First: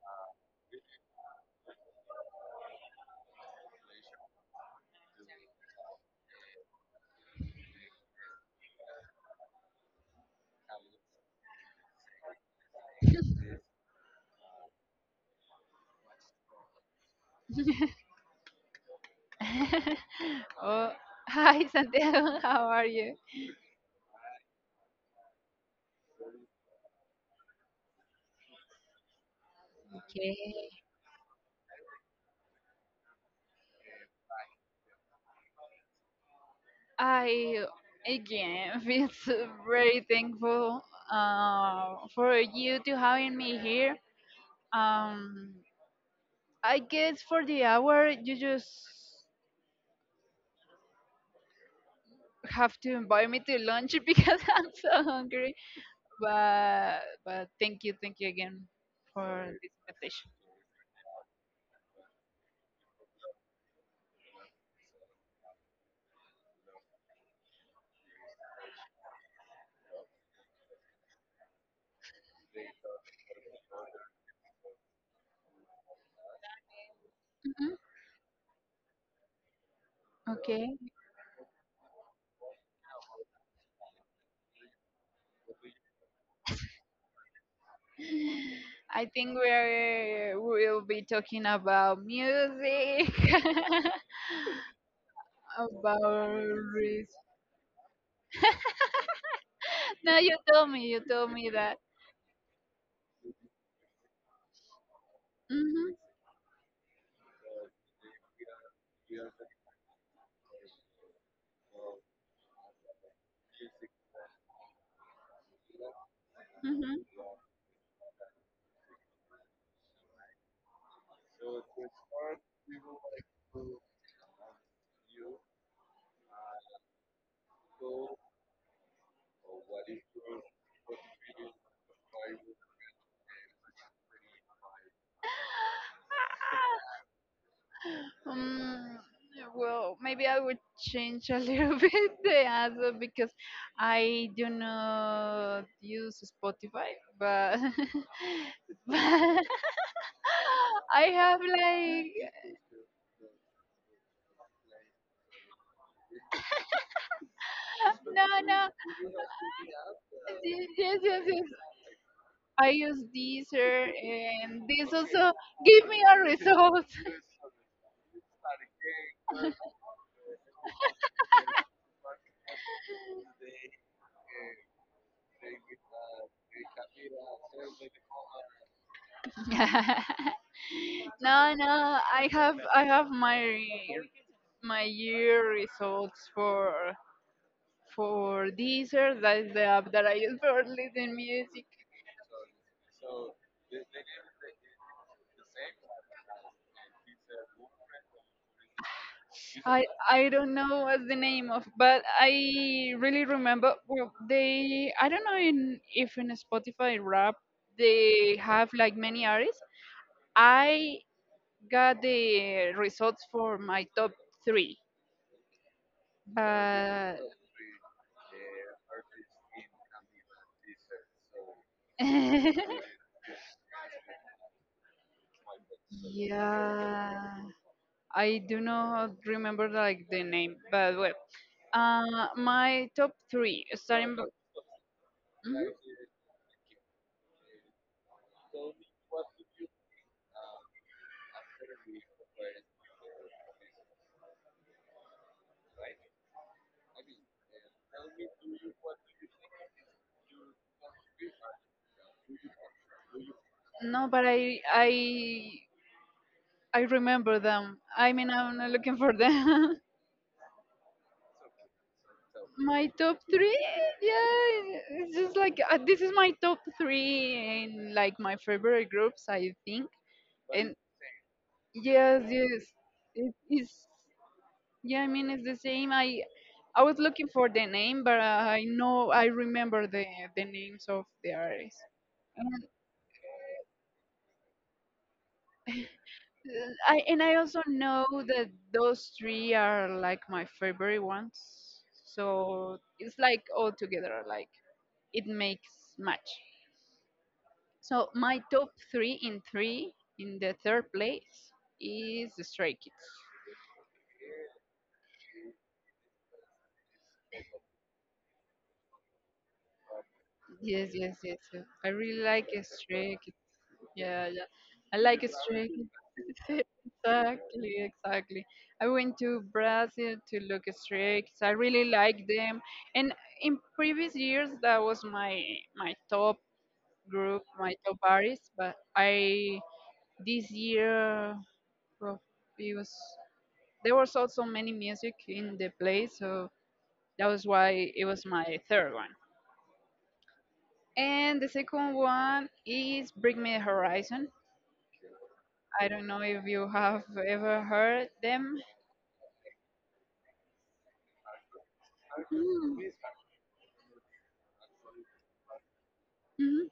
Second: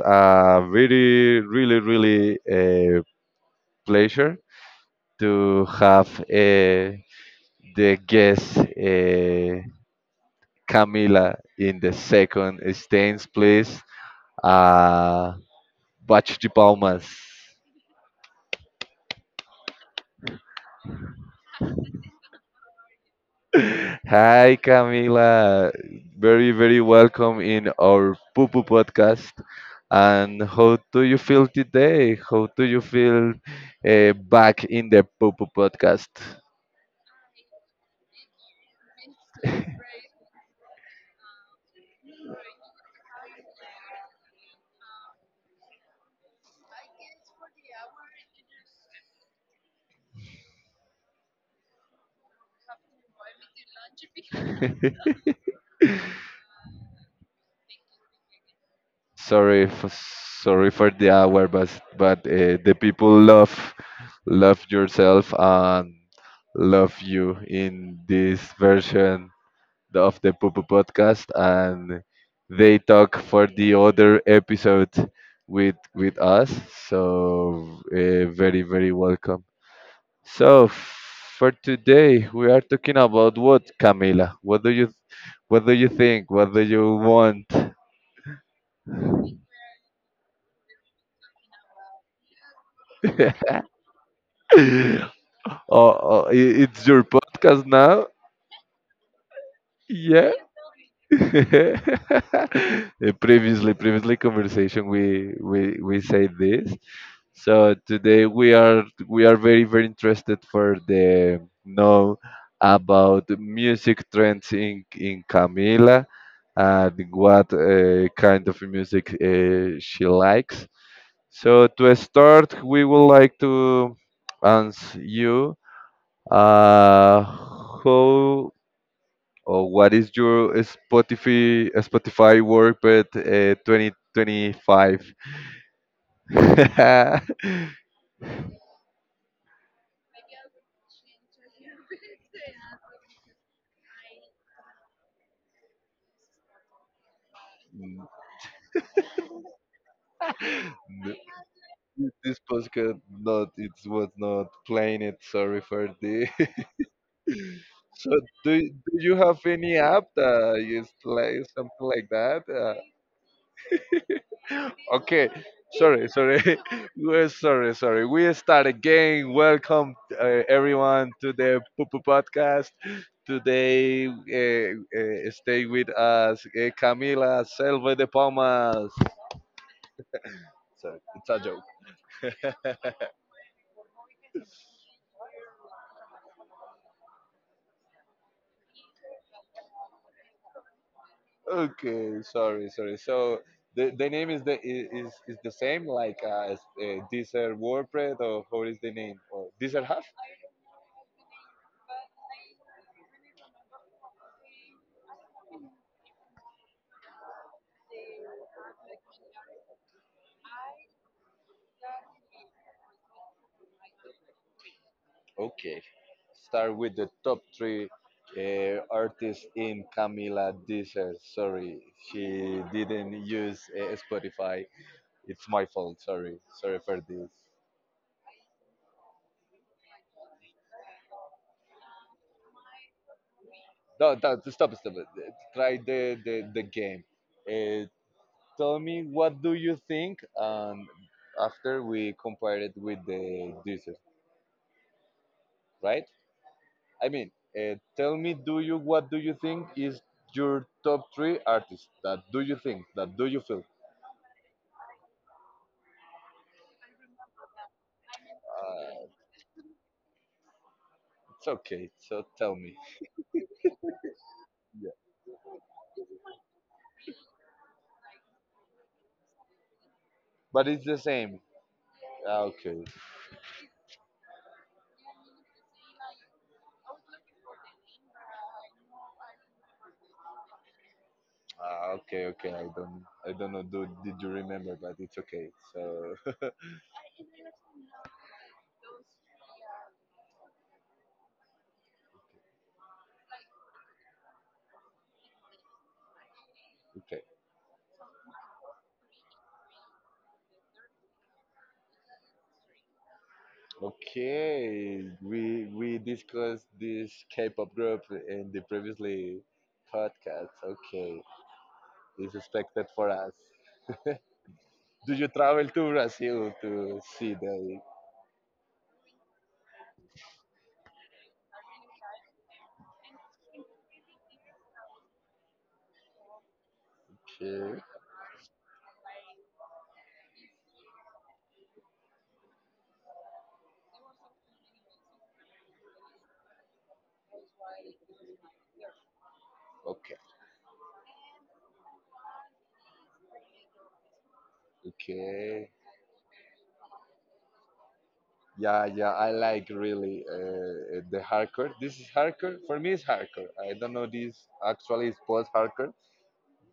a really, really, really pleasure to have the guest Camila in the second stance, please. Uh, Bate de palmas. oh, Hi Santiago, how are you? Hi, Camila. Very, very welcome in our Poo Poo podcast. And how Okay. do you feel today? How do you feel back in the Poo Poo podcast? I again feel so very thankful for you to having me here. Um, I guess for the hour you just have to invite me to lunch because I'm so hungry. But thank you again for sorry, this for, invitation. sorry for the hour, but the people love yourself and love you in this version of the Popo podcast, and they talk for the other episode with us. Mhm. So very very welcome. So Okay. for today we are talking about what Camila. What do you think? What do you want? I think we'll be talking about music, oh, oh, about i- it's your risk. podcast now. No, Yeah. You told me that. Previously conversation, we we hmm we say this. So today we are very very interested for the know about the music trends in Camila and hmm what kind of music she likes. So to start, we would like to ask you uh, how or what is your Spotify work but 2025? Um, well, maybe I would change a little bit the answer because I do not use Spotify, but but I have like. This podcast not it was not playing it. Sorry for the. So No, no. do you have any app that Yes, is yes, yes, yes. like something like that? I use Deezer and this Okay, also give me sorry, a sorry. result. We're sorry, sorry. We start again. Welcome everyone to the Pupu Podcast. Today, stay with us, Camila Selva de Palmas. Sorry, it's a No, no. I have I joke. have my my year results for Deezer. That's the app that I use for listening music. Okay, sorry, sorry. So the name is the same like as, Deezer WordPress or how is the name? Or Deezer I Hub? I don't know what's the name of, but I really remember. Well, they, I don't know in, if in Spotify Rap they have like many artists. I got the results for my top three, Okay, start with the but top three artists in Camila Deezer. Sorry, she didn't use Spotify. It's my fault. Sorry, sorry for this. yeah, I do not remember like the name, but well, my top three No, starting no stop, stop. hmm. Try the game. Uh, tell me what do you think, and after we compare it with the Deezer, right? I mean, tell me, do you what do you think is your top three artists? That do you think? That do you feel? No, but I remember them. I mean, I'm not looking Uh, for them. It's okay. So tell me. My top three, yeah, Yeah, it's just like this is my top three in like my favorite groups, I think. but And it's the same. yes, Ah, yes, okay. it is. Yeah, I mean it's the same. I was looking for the name, but I know I remember the names of the artists. Ah, okay, And okay. I don't know. Did you remember? But it's okay. So and I also know that those three are like my favorite ones. So it's like all together, like it makes match. okay, So my top three in three, in the third place is the Stray Kids. okay. We discussed this K-pop group in the previously podcast. Yes, yes, Okay, yes, yes. I really it's like a expected for Stray us. Kids. Yeah, yeah. I Do like a you travel Stray to Kids. Brazil to see the? Exactly, exactly. I went to Brazil to look at Stray Kids. I really like them. And in previous years, that was my my top group, my Okay, top artist. But I this year, well, it was. There was also many music in the play, so that was why it was my third one. okay, And the second one is Bring Me the Horizon. okay. I don't know if you have ever heard them. Yeah, yeah, I like really the hardcore. This is hardcore. For Mm-hmm. me, it's hardcore. I don't know this actually is post hardcore,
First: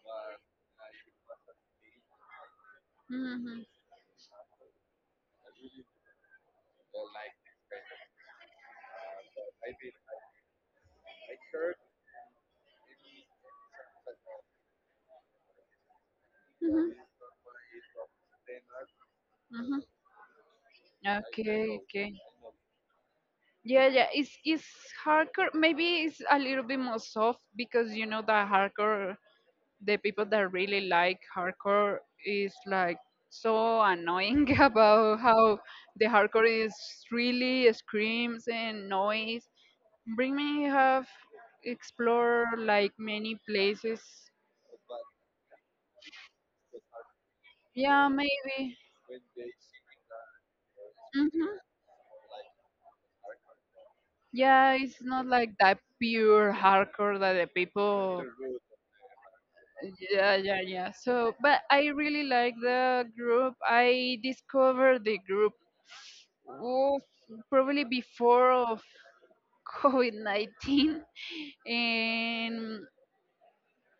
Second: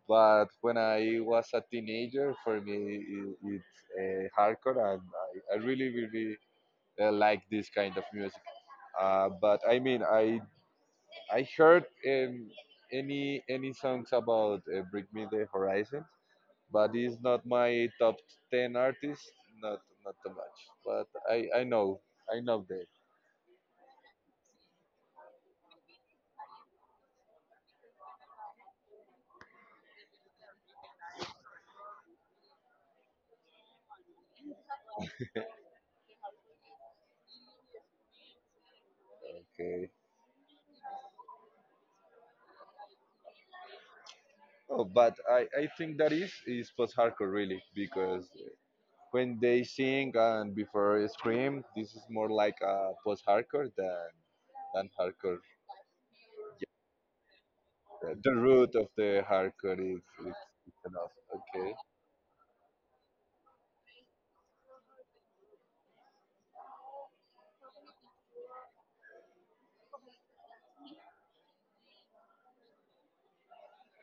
but when I was a teenager, for me, hmm it, hmm it's hardcore, and I really, really like this kind of music. But I mean, I heard any songs about Bring Me the Horizon, but it's not my top 10 artist. Not too much, but I I Okay, know okay. I know that. Yeah, yeah, it's hardcore. Maybe it's a little bit more soft because you know that hardcore, the people that really like hardcore is like so annoying about how the hardcore is really screams and noise. Okay. Bring me have explore like many places. Oh, but I think that is post-hardcore really Yeah, because maybe. when they sing and before they scream, hmm this is more like a post-hardcore than Yeah, it's not hardcore. like that pure Yeah, hardcore that the people. the root of the hardcore is Yeah, it's, yeah, it's yeah. enough. So, but Okay, I really like the group. I discovered the group oh, probably before of COVID-19, and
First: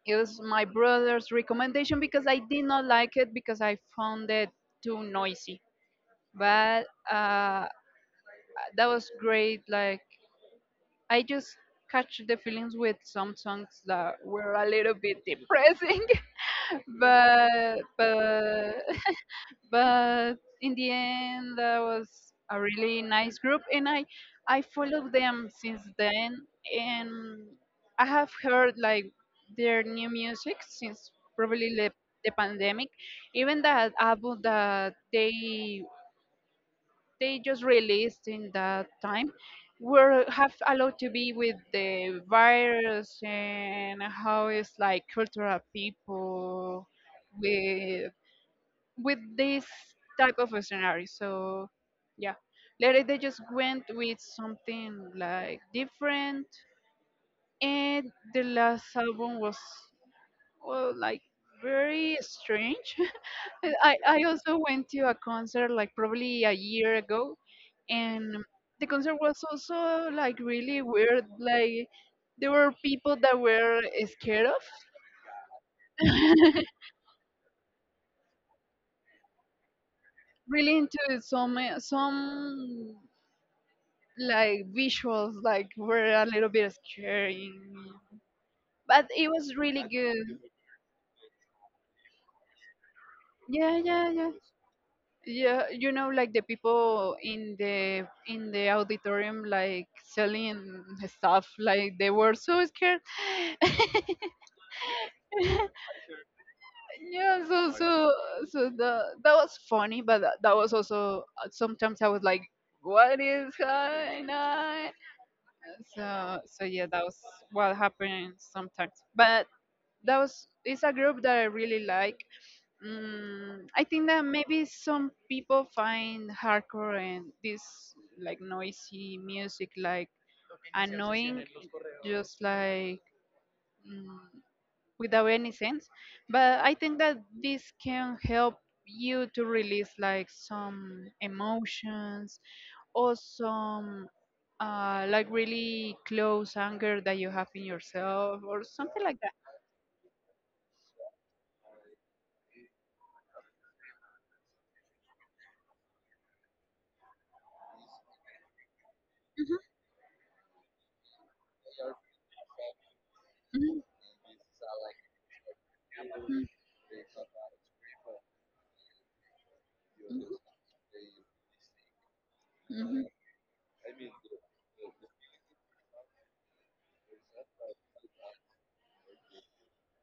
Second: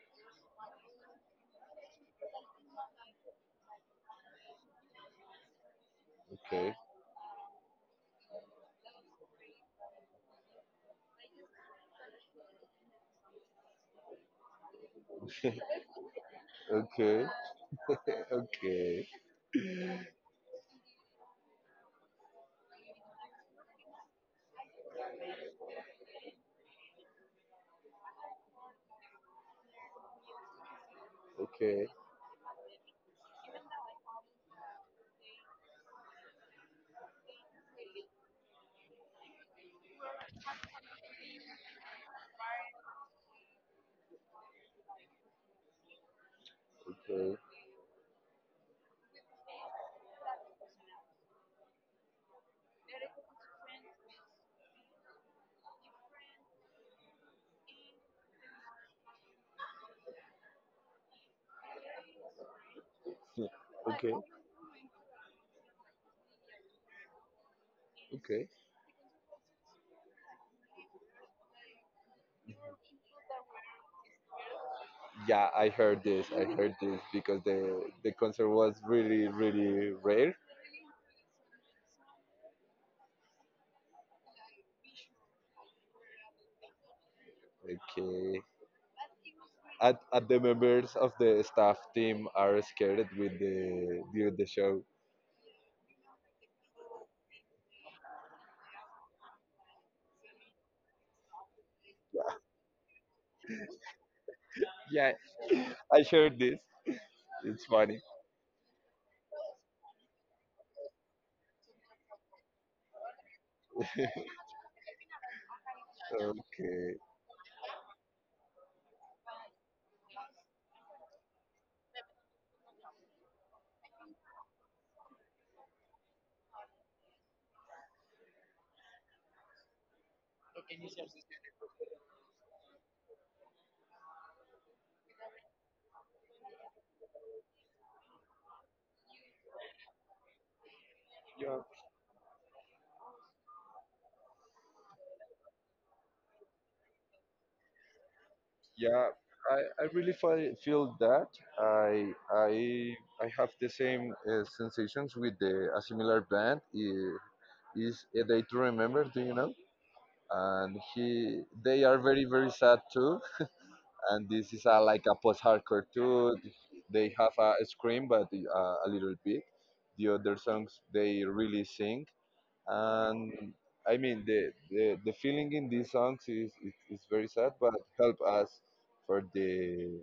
it was my brother's recommendation because I did not like it because I found it too noisy. okay, But that was great. Like I just catch the feelings with some songs that were a little bit depressing okay, okay, but okay, but in the end that was a really nice group, and I followed them since then, and I have heard like their new music since probably okay, the pandemic, even that album that they just released in that time, were have allowed to be with the virus and how it's like cultural people with with this type of a scenario. So yeah. Later they just went with something like different, and the last album was, well, like very strange. I, I okay, I also went to a concert like probably a year ago, and okay. the concert was also like really weird. Like there were people that were scared of, Yeah, I heard this. I heard this because the concert was really really rare. really into some like visuals like were a little bit scary, Okay, but it was really at good. the members of the staff team are scared with Yeah, the yeah, yeah. during the show. Yeah, you know, like the people in the auditorium, like selling stuff, like they were so scared. Yeah, I shared this. Yeah, It's so funny. so so the that was funny, but that was also sometimes I was like, "What is going on?" So so yeah, Okay. that was what happened sometimes. But that was, it's a group that I really like. Mm, I think that maybe some people find hardcore and this like noisy music like annoying, just like. Mm, without any sense. But I think that this can help you to release like some Yeah, emotions or some like really close anger that you have in yourself or something yeah. like that. I really feel that I I I have the same sensations with the a similar band is a day to remember. Do you know? Mhm, And he they are very very sad too. mhm, And this is like a post-hardcore too. They have a scream, but a little bit. The mhm, other songs they really sing, mhm, mhm, and I mean the feeling in these songs is very sad, but help us for the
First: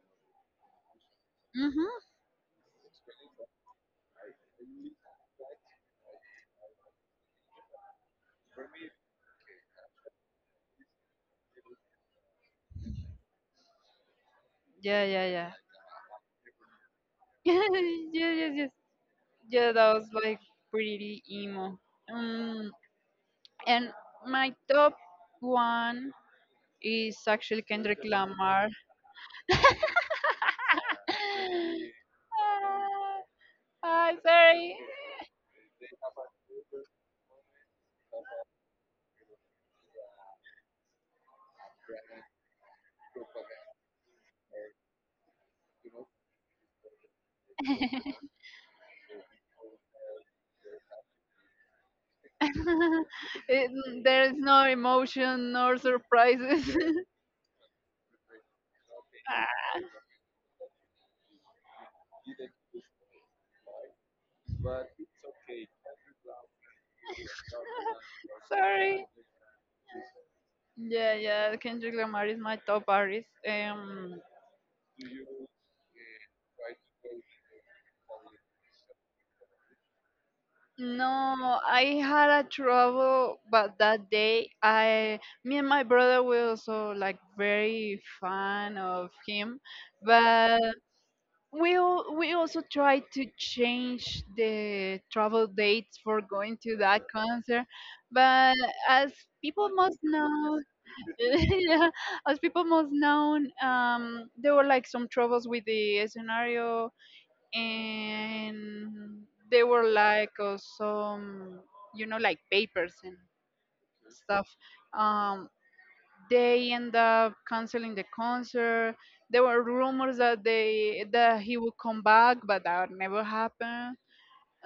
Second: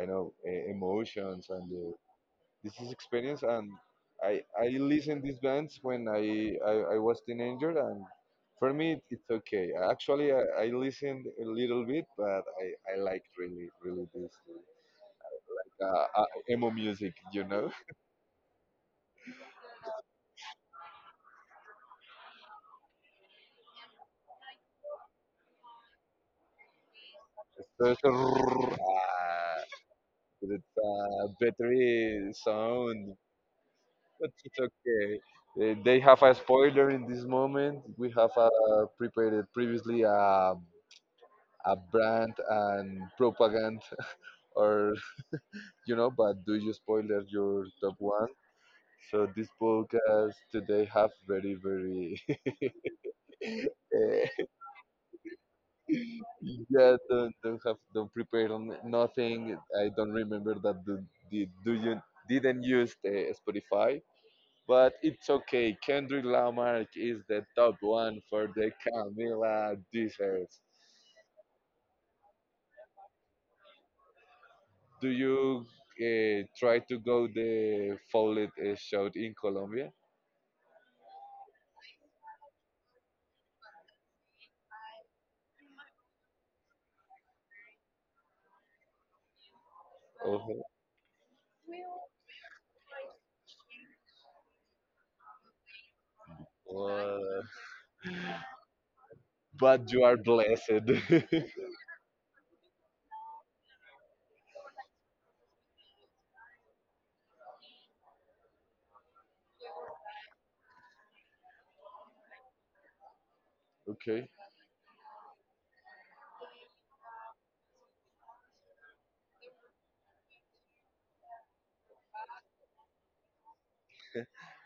I know emotions and mhm. the this is experience and I listen these bands when I was teenager and for me it's okay. Actually I listened a little bit but I like really really this Yeah, yeah, yeah. uh, emo music you know Yes, yes, yes. Yeah, that was like pretty emo. Um, and my top one is actually Kendrick Lamar. Especially it's battery sound Ah, ah, it's sorry. okay. They have a spoiler in this moment. We have prepared previously a brand and propaganda or but do you spoiler your top one? So this podcast today have very very It- there eh, is no emotion nor surprises. yeah don't prepare on nothing. I don't remember that do, did do you didn't use the Spotify, but it's okay. Kendrick Lamar is the top one for the Sorry. Camila desserts. Yeah, yeah. Kendrick Lamar is my top artist. Do you try to go the Follett show in Colombia? No, I had a trouble, but that day me and my brother were also like very fan of him, but we also try to change the travel dates for going to that Oh, concert, but as people but must you are know blessed. yeah, as people must know, there were like some troubles with the scenario, and there were like some, you know, like papers and Okay. stuff. um they end up canceling the concert. There were rumors that they, that he would come back, but that never happened.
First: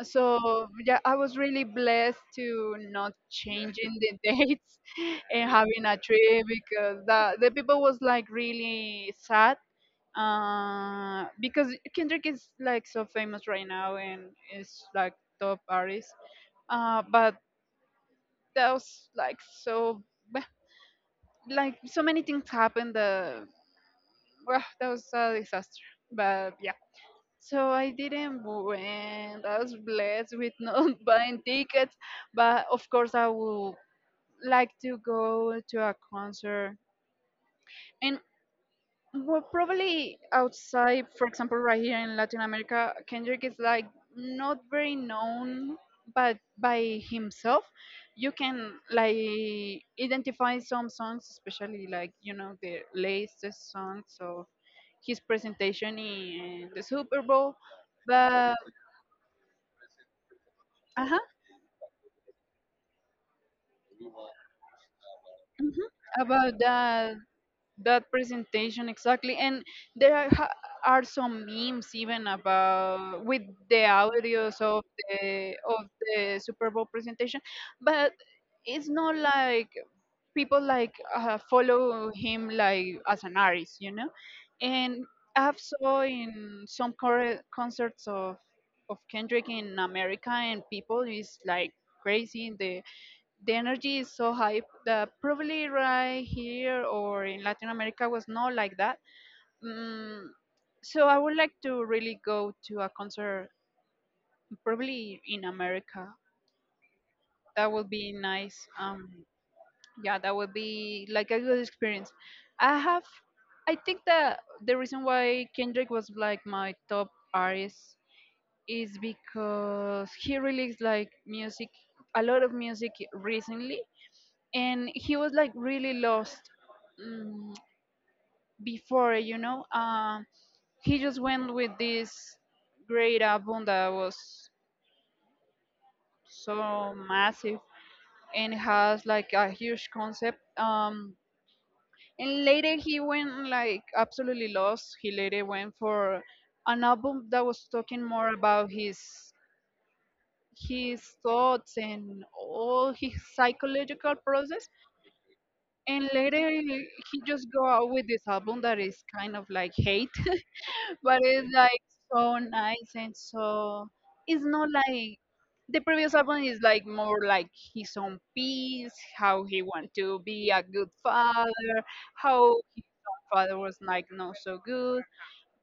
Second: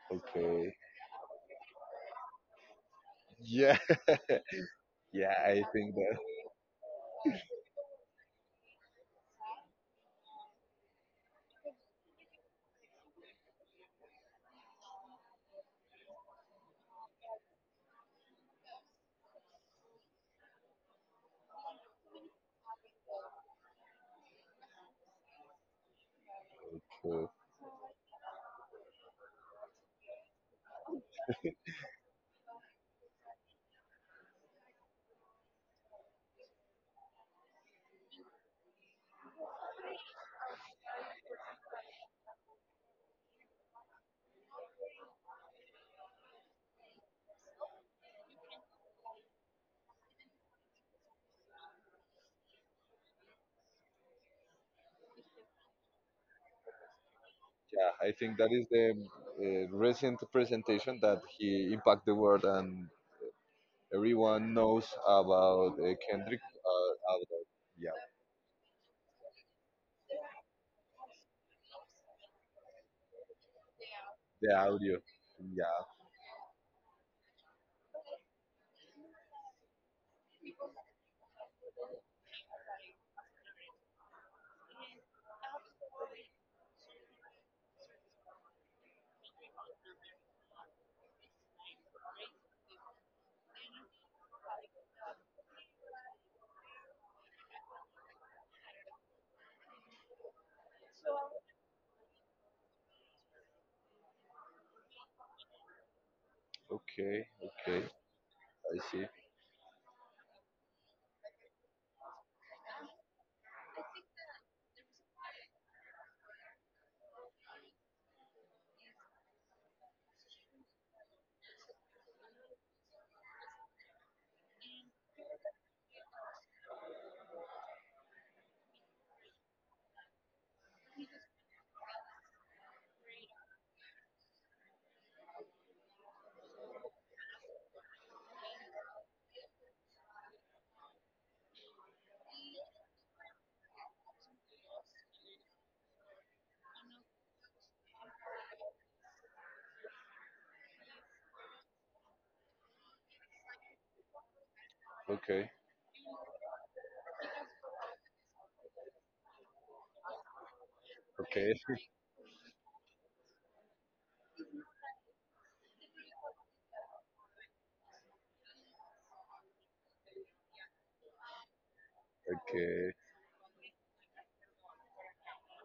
So Okay. yeah, I was really blessed to not Yeah. changing the dates Yeah, and I having think a that. trip because the people was like really sad because Kendrick is like so famous right now and is like top artist. But that was like so, like so many things happened that, well, that was a disaster. But yeah. Okay. So I didn't win. I was blessed with not buying tickets. But of course I would like to go to a concert. And well, probably outside, for example, right here in Latin America, Kendrick is like not very known, but by himself, you can like identify some songs, especially like, you know, the latest songs of his presentation in the Super Bowl. Yeah, I think that But is the recent presentation uh huh, that he impact the world and everyone knows about hmm, Kendrick. about Uh, that, about, yeah, that presentation exactly, and there are some memes even about with the the audios of audio. the, of Yeah. the Super Bowl presentation, but it's not like people like follow him like as an artist, you know. And I've saw in some concerts of Kendrick in America, and people is like crazy. In the energy is so high. The probably right here or in Latin America was not like that. Mm, so I would like to really go to a concert, probably in America. Okay. That Okay. would be nice. I see. Yeah, that would be like a good experience. I have, I think that the reason why Kendrick was like my top artist is because he released like music, a lot of music recently, and he was like really lost, um, before, you know, he just went with this great album that was so massive and has like a huge concept, and later he went like absolutely lost. He later went for an album that was talking more about his thoughts and all his psychological process, Okay. and later he just go out with this album that is kind of like hate but Okay. it's like so nice and so, it's not like, the previous album is like more like his own peace, how he want to be a good father, how his Okay. own father was like not so good,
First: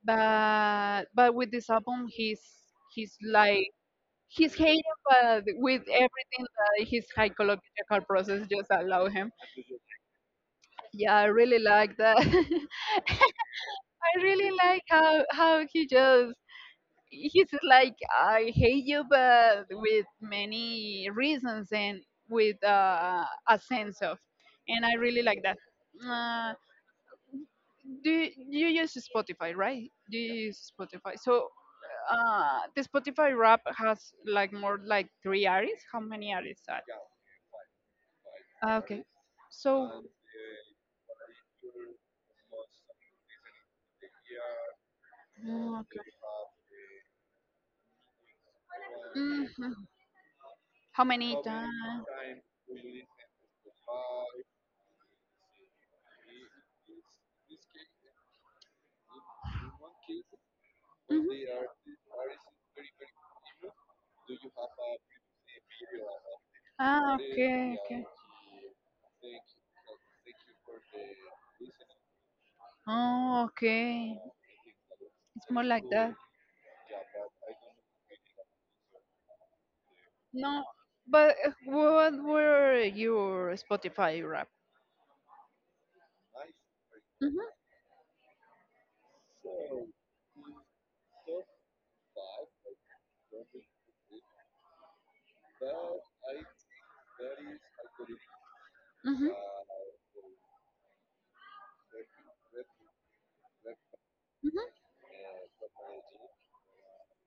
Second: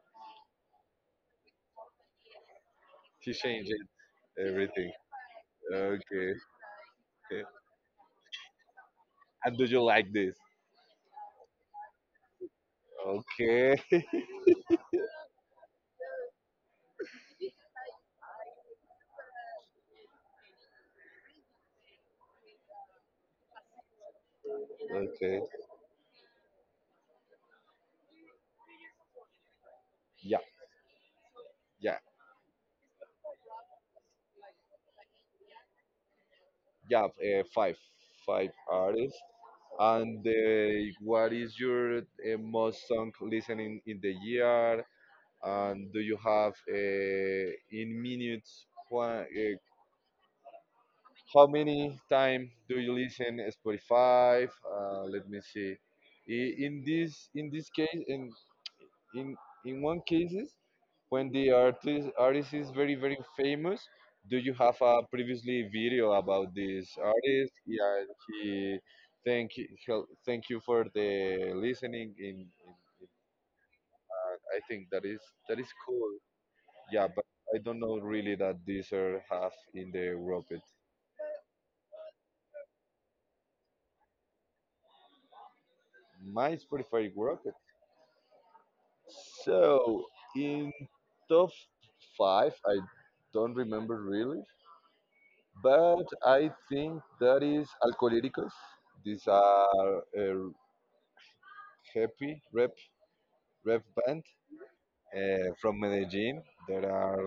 but with this album he's He like, changed he's hated, everything. but with Okay. everything that his Okay. psychological process just allow him. And do you like this? Yeah, I really like that. Okay. I really like how he just, he's just like, I hate you, but with many reasons and with a sense of, and I really Okay. like that. Uh, do you use Spotify, right? Do you Yeah. use Spotify? So Yeah. The Spotify rap has like more like three artists. How many artists are? Yeah, five Ah, okay, artists. so. And what is your most song listening in the year? Oh, And do you have in minutes? Okay. How many How many times? time do you listen Spotify? Let me see. In this case, in in one cases when Mhm. the artist is very very famous do you have a previously video about this Ah, artist okay, yeah okay. he he thank you for the listening in Oh, okay. I think that is It's that more is like cool that. yeah but I don't know really that Deezer have in the No, rocket but what were your Spotify rap? my Spotify rocket so in top five I don't remember really but I think that is Alcoholicos. These Mhm. are a happy rap band Mhm. From Medellin that are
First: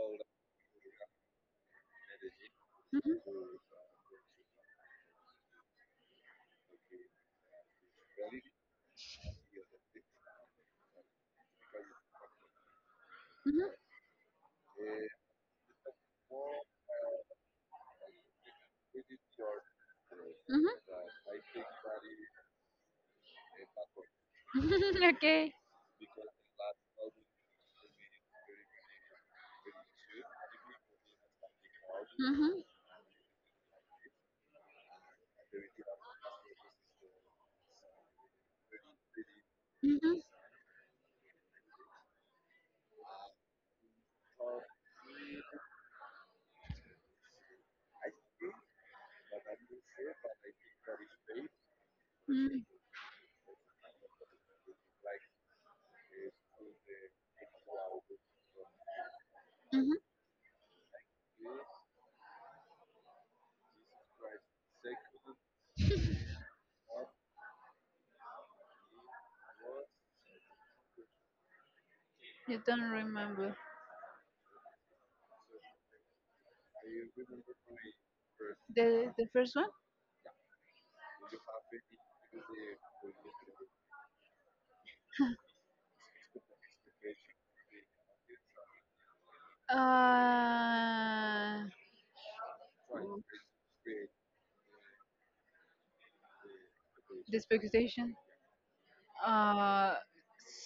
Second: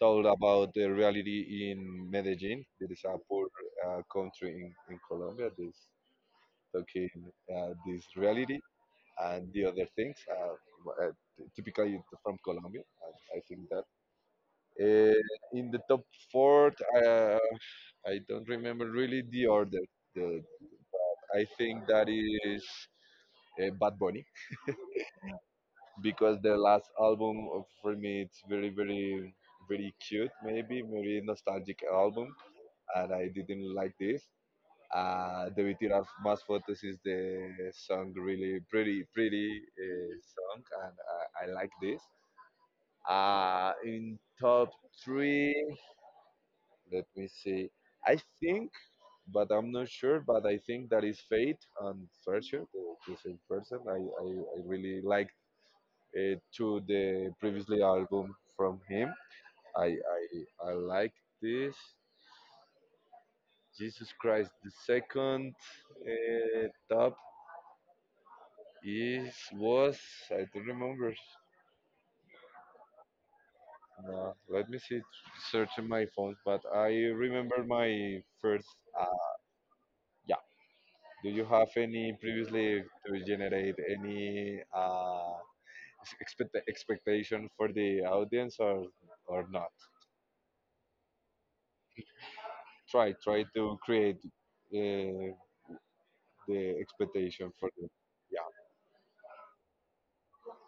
told about the reality in Medellin. There is a Mhm. poor country in Colombia. This talking this reality and the other things. Uh, typically from Colombia. I think Mhm. that. Uh, in the top four, uh, I don't remember really the order. The, Mhm. I think that is Bad Bunny Okay. because the last album for me it's very very very cute maybe very nostalgic album Mhm. and I didn't like this. The Tiras Más Fotos is the song really pretty pretty Mhm. song and I like this. In top three, let me see. I think, but I'm not sure. But I think that is Fate and Fercher, Mhm. the same person. I really like to the previously album from him. I Mhm. I, I like this. Jesus Christ, the second uh, top is was I don't remember. You don't remember No, let me see search in my phone, but I remember my first. The Uh, first one? yeah. Do you have any previously to generate any expectation for the audience or not? Uh, Try to create uh, the the expectation for the expectation. yeah. Uh,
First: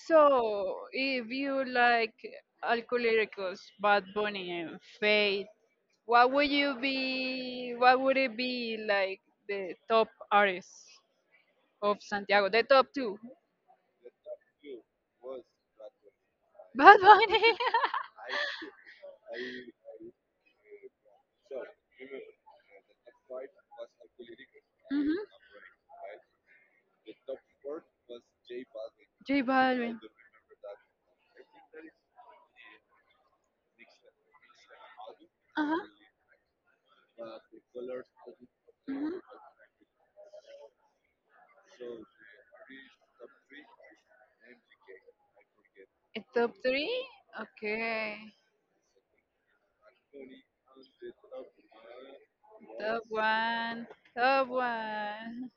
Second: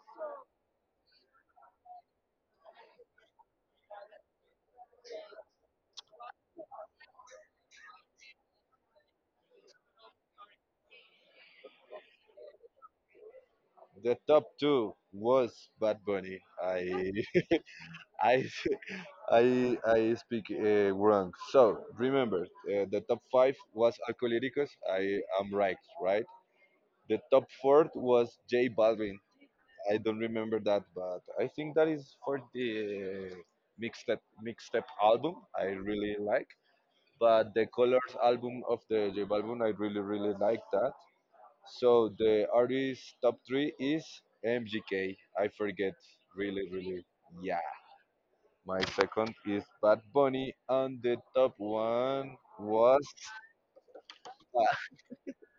so if you like Alcohólicos, Bad Bunny, and Faith, what would you be? What would it be like the top artists of Santiago? The top two. The top two was Bad Bunny. I Bad Bunny. I I speak wrong. So remember, the top five was Alcoholicos. I I am right, right. The top fourth was J Balvin. J I I don't remember that, but I think that is for the mixtape mixtape album. I Uh-huh. really like. But the Colors album of the J Balvin, I really really like that. So the artist top three is MGK. I forget. A top Really, three? really. Yeah. Okay. My second is Bad Bunny, and the top one One. Top was was one. Top ah, one.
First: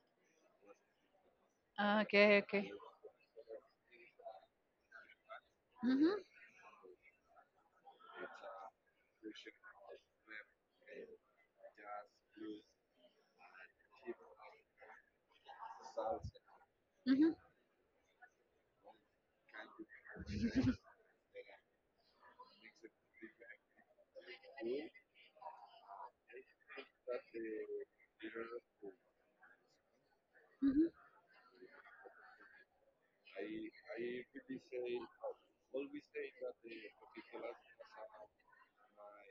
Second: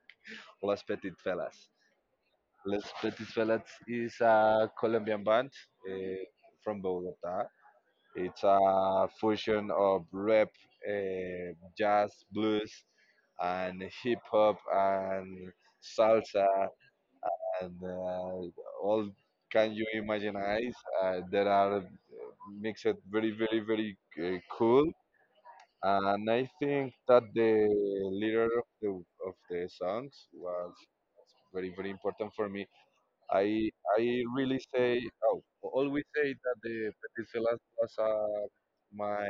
Las Petit Fellas. Ah, okay, okay. Las Petit Fellas is a Colombian band Mhm, eh, from Bogota. It's a fusion of rap, eh, jazz, blues, and hip hop and salsa mhm, and all can you imagine eyes that are mixed very very very cool and I think that the leader of the songs was mhm. very very important for me. I i really say, oh, always say that the peticelas was my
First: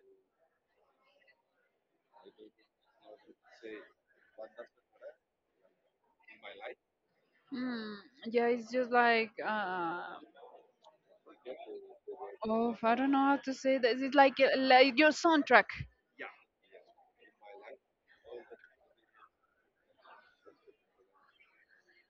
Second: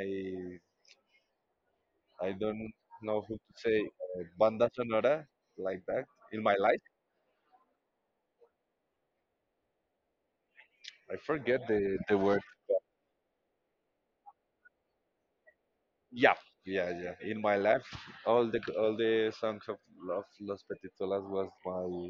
I don't know who to say banda sonora like that in my life. Mm, yeah, it's just like I forget the word. oh, I don't know how to say this. It's like your soundtrack. Yeah, yeah, yeah. In my life, all the songs of Los Petitolas was my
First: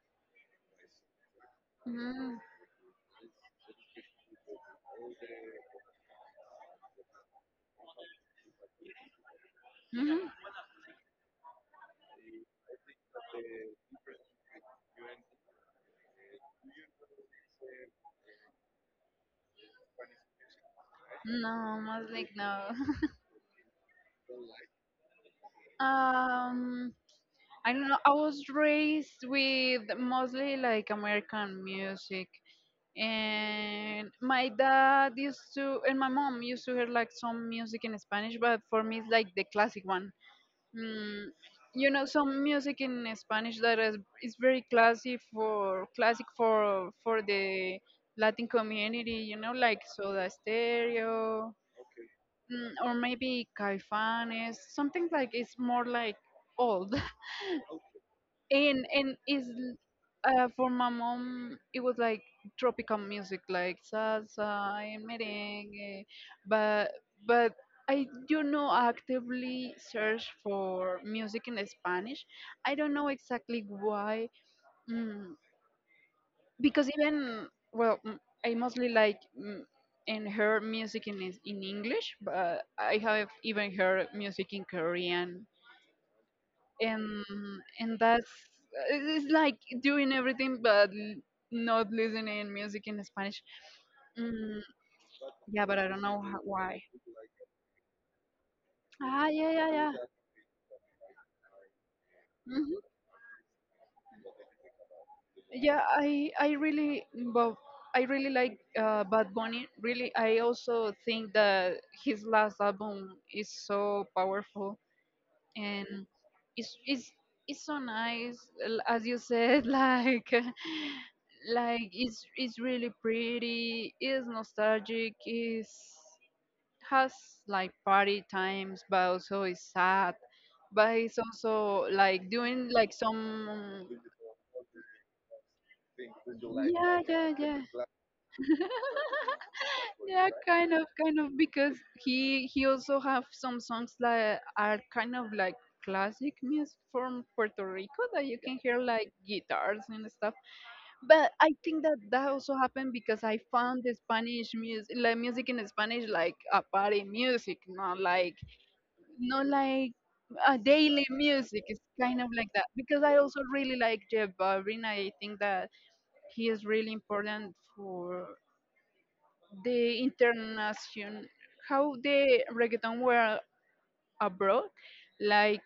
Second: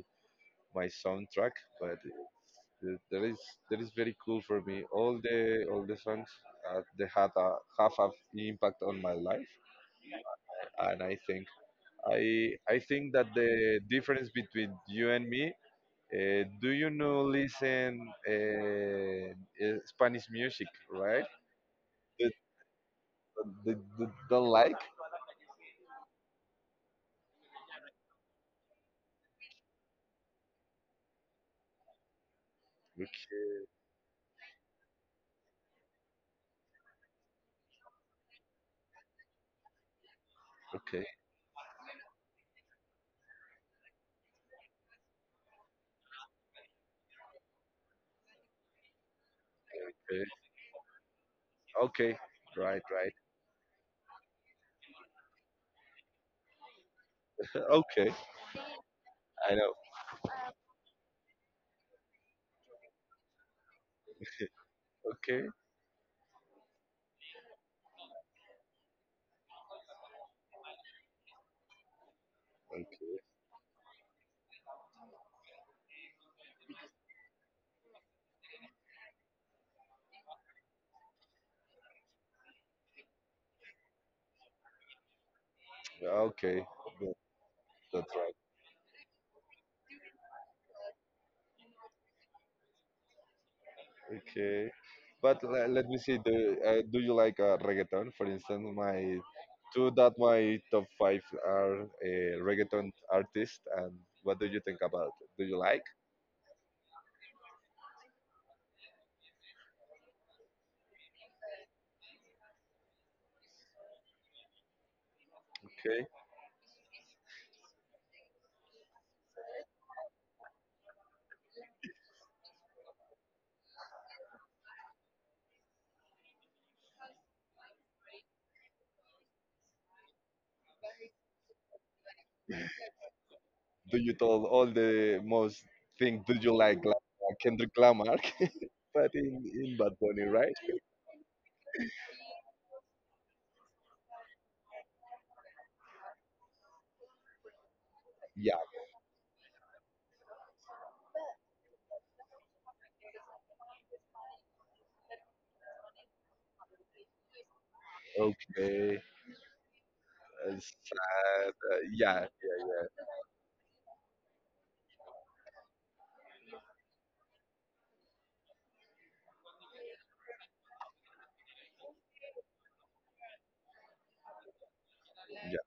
my soundtrack, but Mm, th- that is that is very cool for me. All the songs they had a have an impact on my life, mhm. and I think I think that the difference between you and me. Do you know listen uh, Spanish music, right? No, Muslim, The, no. the like? um, I don't know. I was raised with mostly like American music, Okay, and my dad used to and my mom used to hear like some music in Spanish, but for me it's like the classic one. okay. Mm, you know some music in Spanish that is very classic for classic for the Latin community. You know, like Okay. Soda Stereo, Okay. Right. or Right. maybe Caifanes. Something like it's more like old. Okay. And is I know. For my mom it was like tropical music like salsa and Okay. merengue but but I do not actively search for music in Spanish. I don't know Okay. exactly why. Mm, because I mostly like and heard music in in English, but I have even heard music in Korean Okay. That, and and that's That's right. it's like doing everything but not listening music in Spanish. Mm, Okay. But yeah, let, but let I me don't see. know Do how, uh, why. do you like reggaeton? For instance, my Ah, yeah, yeah, two yeah. that my top five are reggaeton hmm artists. And what do you think about it? Do you Yeah, like? I really but I really like Bad Bunny. Really, I also think that his last album is so powerful. And Okay. it's it's it's so nice, as you said, like it's really pretty, it's nostalgic, it's has like party times but also it's sad, but it's also like doing like some Do you told all the most thing? Do you like yeah yeah yeah Kendrick Lamar? But in Bad Bunny, Yeah, right? Kind of, because he also have some songs that are kind of like classic music from Puerto Rico that you Yeah. can hear like guitars and stuff. But I think that that also happened because I found the Spanish music, like music in Spanish, like a party music, not like Okay. not like a daily Sad. music. It's Yeah, kind of like that yeah, because I also really like Jeff Balvin. I think that he is really important for the international how the reggaeton were abroad, yeah, like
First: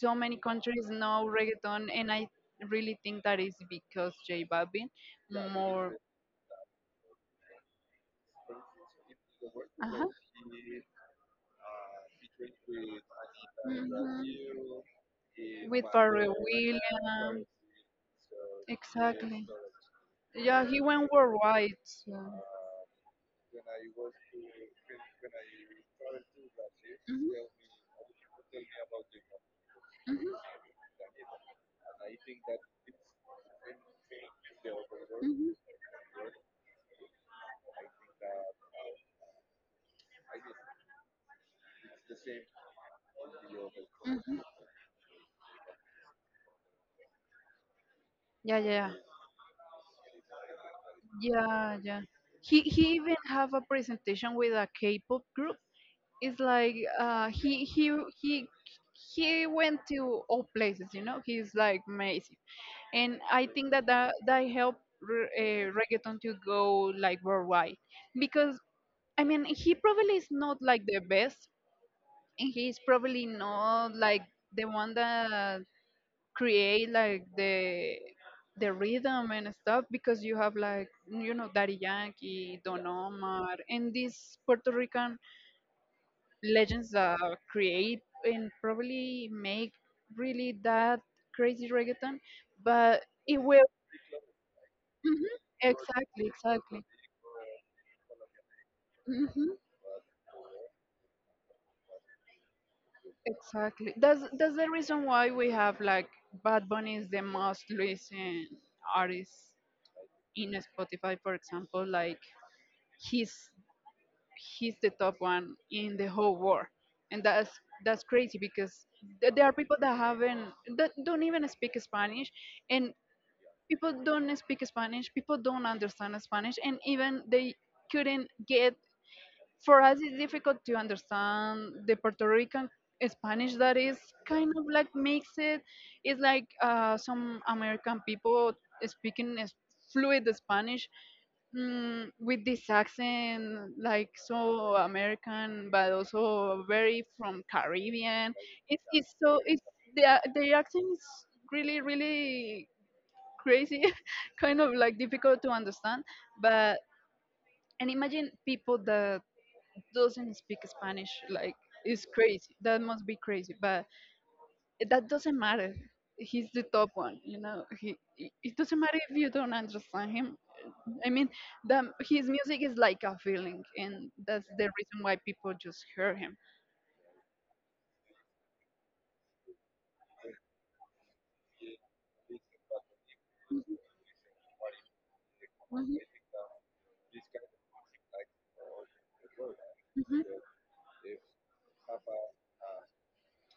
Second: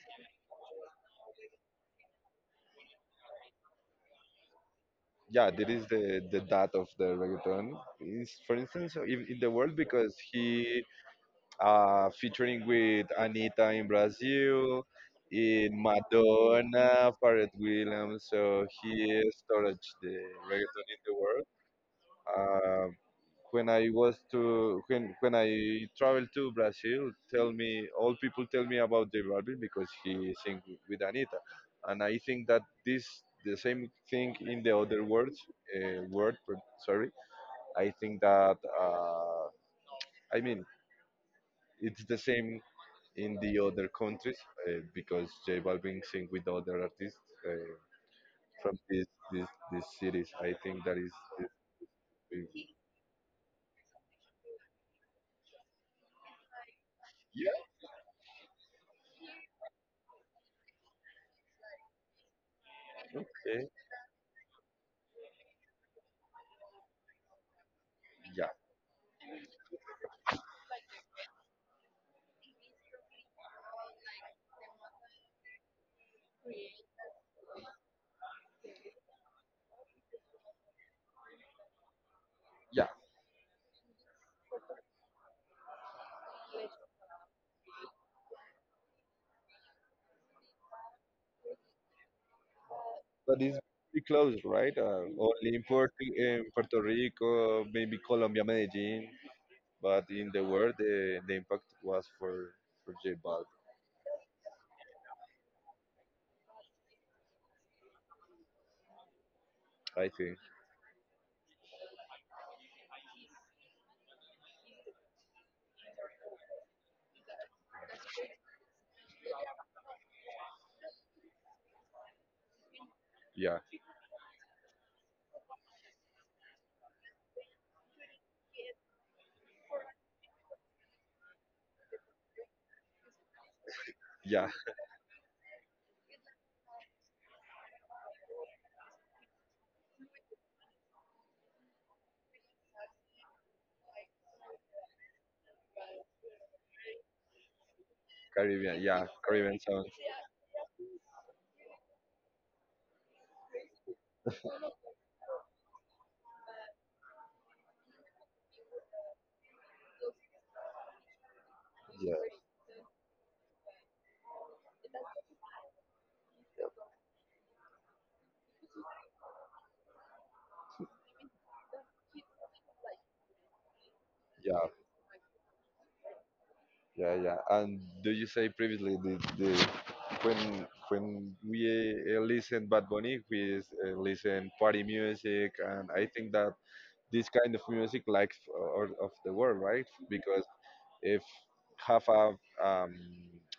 so many countries know reggaeton, and I really think that is because j balvin yeah, there is more the dad of the reggaeton. Is for instance so in the world Uh-huh. because he featuring with Anita in Mhm. Brazil, in With Pharrell Williams, Madonna, Pharrell Williams. So he is exactly. storage the Yeah, he reggaeton in went the world. worldwide. So. Um, when I was to when I traveled to Brazil, Mhm, tell me all people tell me about J mhm, Balvin because he sing with Anita, and I think that this the same thing in the other words word per- sorry. I think that I mean it's the same in the other mhm. countries Mhm. Because J Balvin sing with other artists uh, Yeah, from yeah, this this series. I think that is. yeah, yeah. Is He even have a presentation with a K-pop group. It's like yeah. He he went to all places, you know. He's like amazing, and I Okay. think that that helped reggaeton to go like worldwide. Yeah, Because I mean he probably is not like the best, and he's probably not like the one that create like the rhythm and stuff, because you have like you know Daddy Yankee, Don yeah. Omar, and this Puerto Rican legends that create and probably make really that crazy reggaeton, but it But it's will. pretty close, right? Mhm, Only exactly, in Puerto exactly. Rico, maybe Colombia, Medellin. hmm But in the world, the impact was for J Balvin, exactly. That's the reason why we have like Bad Bunny is the most listened artist I think. in Spotify, for example. Like he's he's the top one in the whole world, and that's crazy because there are people that haven't that don't even speak Spanish, and Yeah, people don't speak spanish, people don't understand spanish, and even they couldn't get, for us it's difficult to understand the puerto rican spanish that is yeah, kind of like makes it. It's like some american people speaking is fluid spanish, with this accent, like so american but also very from caribbean. Yeah, It's so Caribbean it's sound. the, the accent is really really crazy, kind of like difficult to understand. But and imagine people that doesn't speak Spanish, like it's Yeah, crazy. That must be crazy. But that doesn't matter. He's the top one, you know. He it it doesn't matter if you don't understand him. I mean, his music is like a feeling, and that's yeah, the reason why people just hear him. yeah, yeah. And do you say previously the when we listen Bad Bunny, we listen party music, and I think that this kind of music like or of the world, right? Mhm. Mhm. Because if have a um,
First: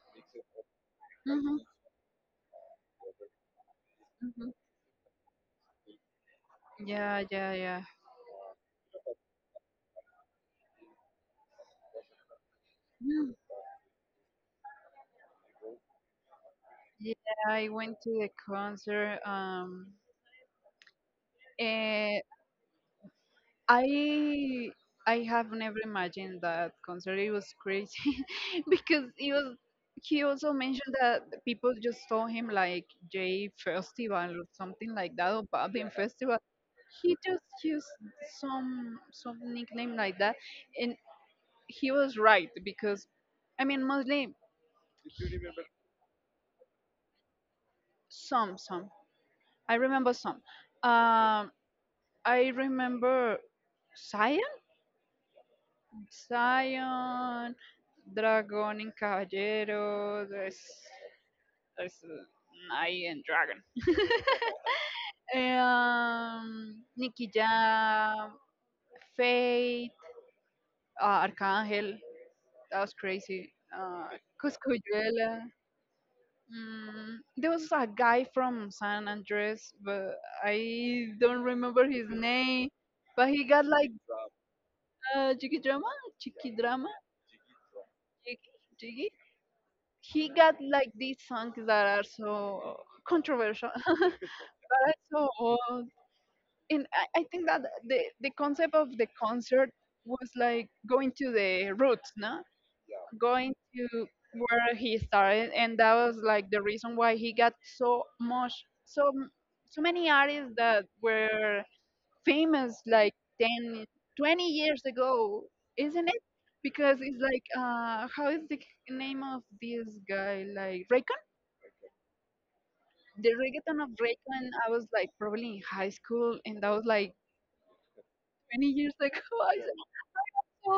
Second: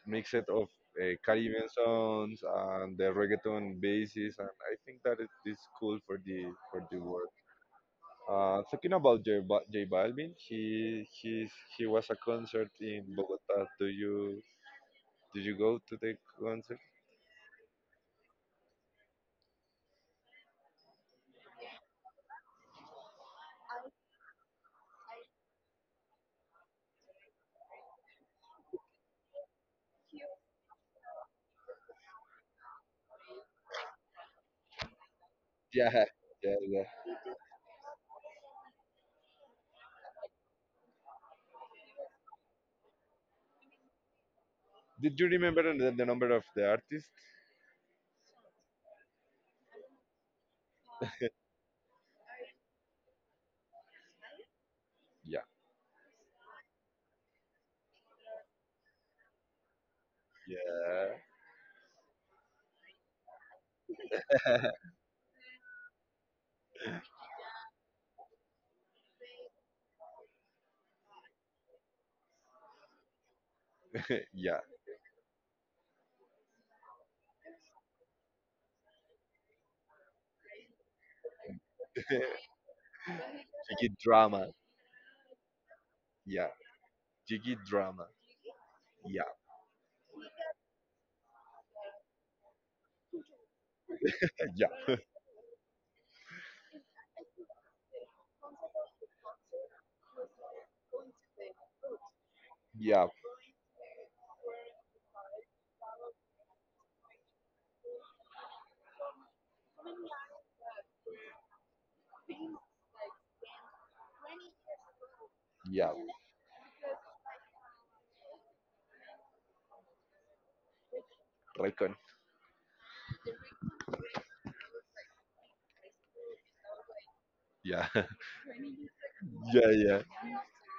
mix it of Mhm. Mhm. Caribbean songs and the reggaeton bases, and Mhm. I think that it is cool for the Yeah, world. yeah, yeah. Talking about J Balvin, he was a concert in Yeah. Bogota. Do you Did you go to the concert? Yeah, I went to the concert. I I have never imagined that concert. It was crazy because he was, he also mentioned that people just saw him like J Festival or something like that, or Yeah, Babin Festival. yeah, yeah. He just used some nickname like that, and he was right because I mean mostly Did you remember the number of the artist? Some. I remember some. Um, I remember Saya, Yeah, Zion, Dragón en Caballero, there's, yeah, there's a Knight and Dragon. Nicky Jam, Fate, Arcángel, that was crazy. Yeah. Coscuyuela. There was a guy from San Andres, but I don't remember his name. But he got like Big drama. Jiggy Drama, Yeah. Chicky Drama, Jiggy drama. Jiggy, Jiggy. Yeah, He got like these songs that are so controversial, that yeah, are so old. And I think that the concept of the concert was like going to the roots, no? yeah, Going to where he started. And that was like the reason why he got so much, so, m- so many artists that were famous like 10, 20 years ago, yeah. isn't it? Because it's like, how is the name of this guy? Like Ray. Recon. The reggaeton of Raycon, I was like probably in high school, and that was like Yeah, 20 years ago. I yeah, was yeah, so.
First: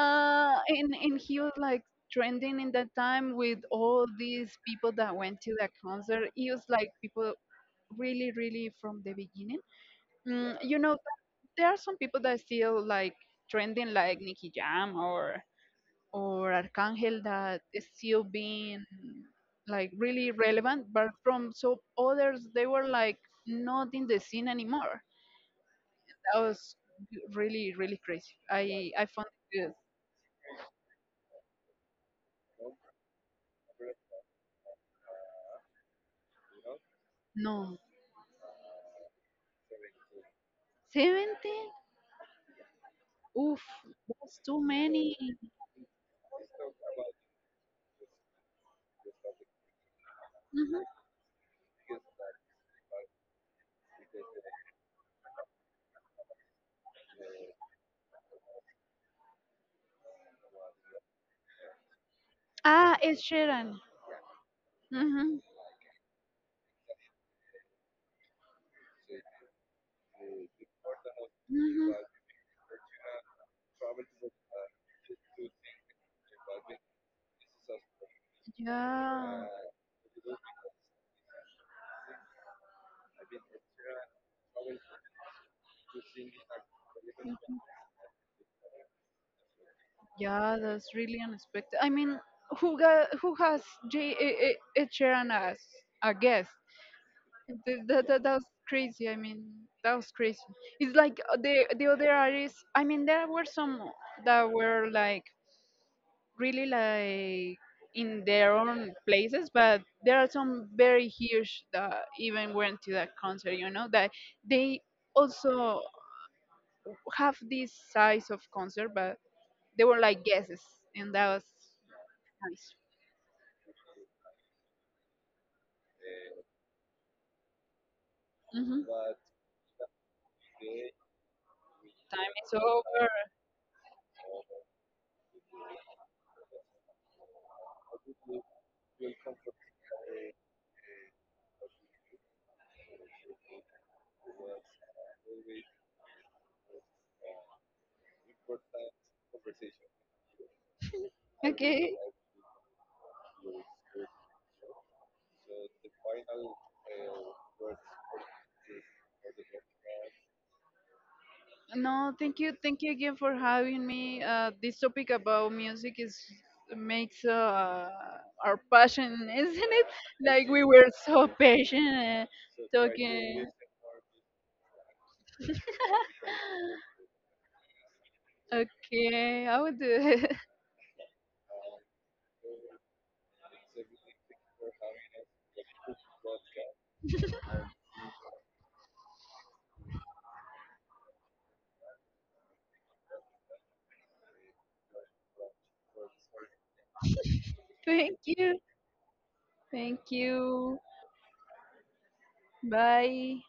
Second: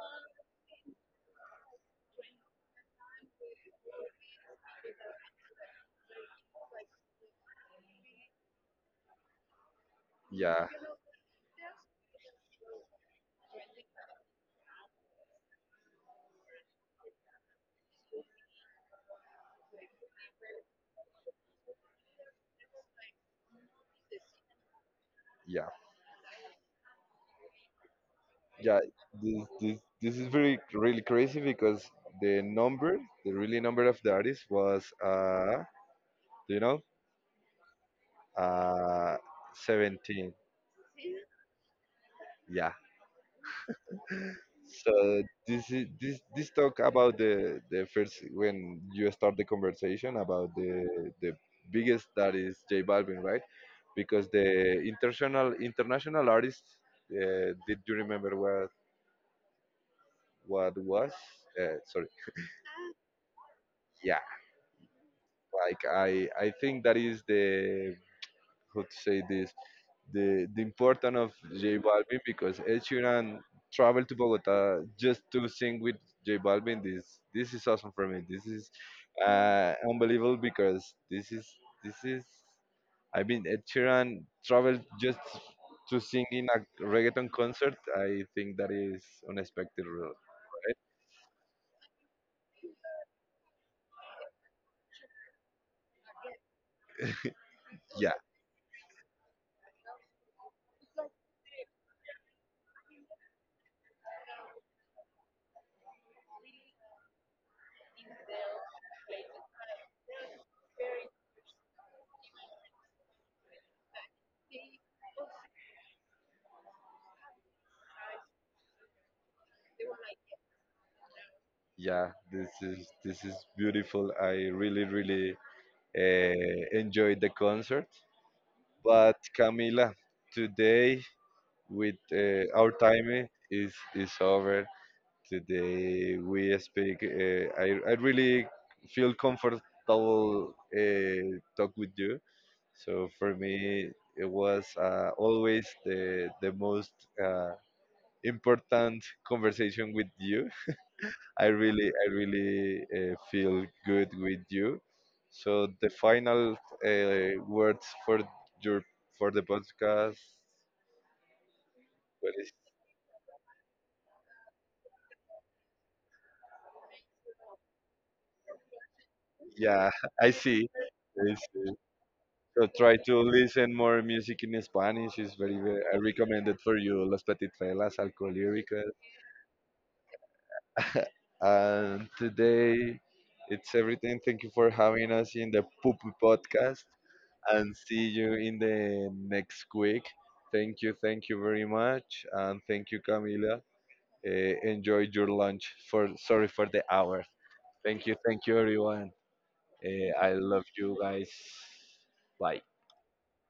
And he was like trending in that time with all these people that went to that concert. He was like people really, really from the beginning. Yeah, You know, there are some people that still like trending, like Nicky Jam or Arcángel that is still being like really relevant, but from so others they were like not in the scene anymore. yeah, That was really really crazy. yeah. I found This, it good. this, this is very really crazy because the number, the really number of the artist was do you know, No, uh, 17. 17. Yeah. Oof, that's too many. So this is this talk about the first when you start the conversation about hmm the biggest that is J Balvin, right? Because the international international artist, did you remember what was? Sorry, Ah, Ed Sheeran. yeah. hmm Like I think that is the how to say this the importance of J hmm Balvin because Ed Sheeran traveled to Bogota just to sing with J Balvin. This is awesome for me. This is Yeah. uh, unbelievable because this is this is I mean Ed Sheeran traveled just to sing in a reggaeton Mhm. concert. I think that is unexpected, really. Yeah, that's really unexpected. I mean, who has Ed Sheeran as a guest? Yeah, That was crazy. I mean, that was crazy. It's like the other artists. I mean, there were some that were like really like in their own places, but there are some very huge that even went to that concert, you know, that they also have this size of concert, but they were like guesses, and that was yeah. Nice. This is beautiful. I really really enjoyed the concert. hmm But Camila, today with Time is our time over. is over. Today we speak I really feel comfortable talk with you, so for me it was always the most uh, important conversation with you. I really Okay. I really feel good with you, so the final words for your for the podcast, No, what is? Thank you again for having me. This topic about music is makes our passion, isn't it? Yeah, I Like we see. were so I see. passionate So try to talking. listen more music in Spanish. It's very, very I recommend it for you. Las Petitraelas, Alcolíricas. Okay, I will do it. And today it's everything. Thank you for having us in the Poopy Podcast and see you in the next week. Thank you very much. And thank you, Camila. Enjoy your lunch. For Sorry for the hour. Thank Thank you, you, everyone. Thank I love you. you guys. Bye. Bye.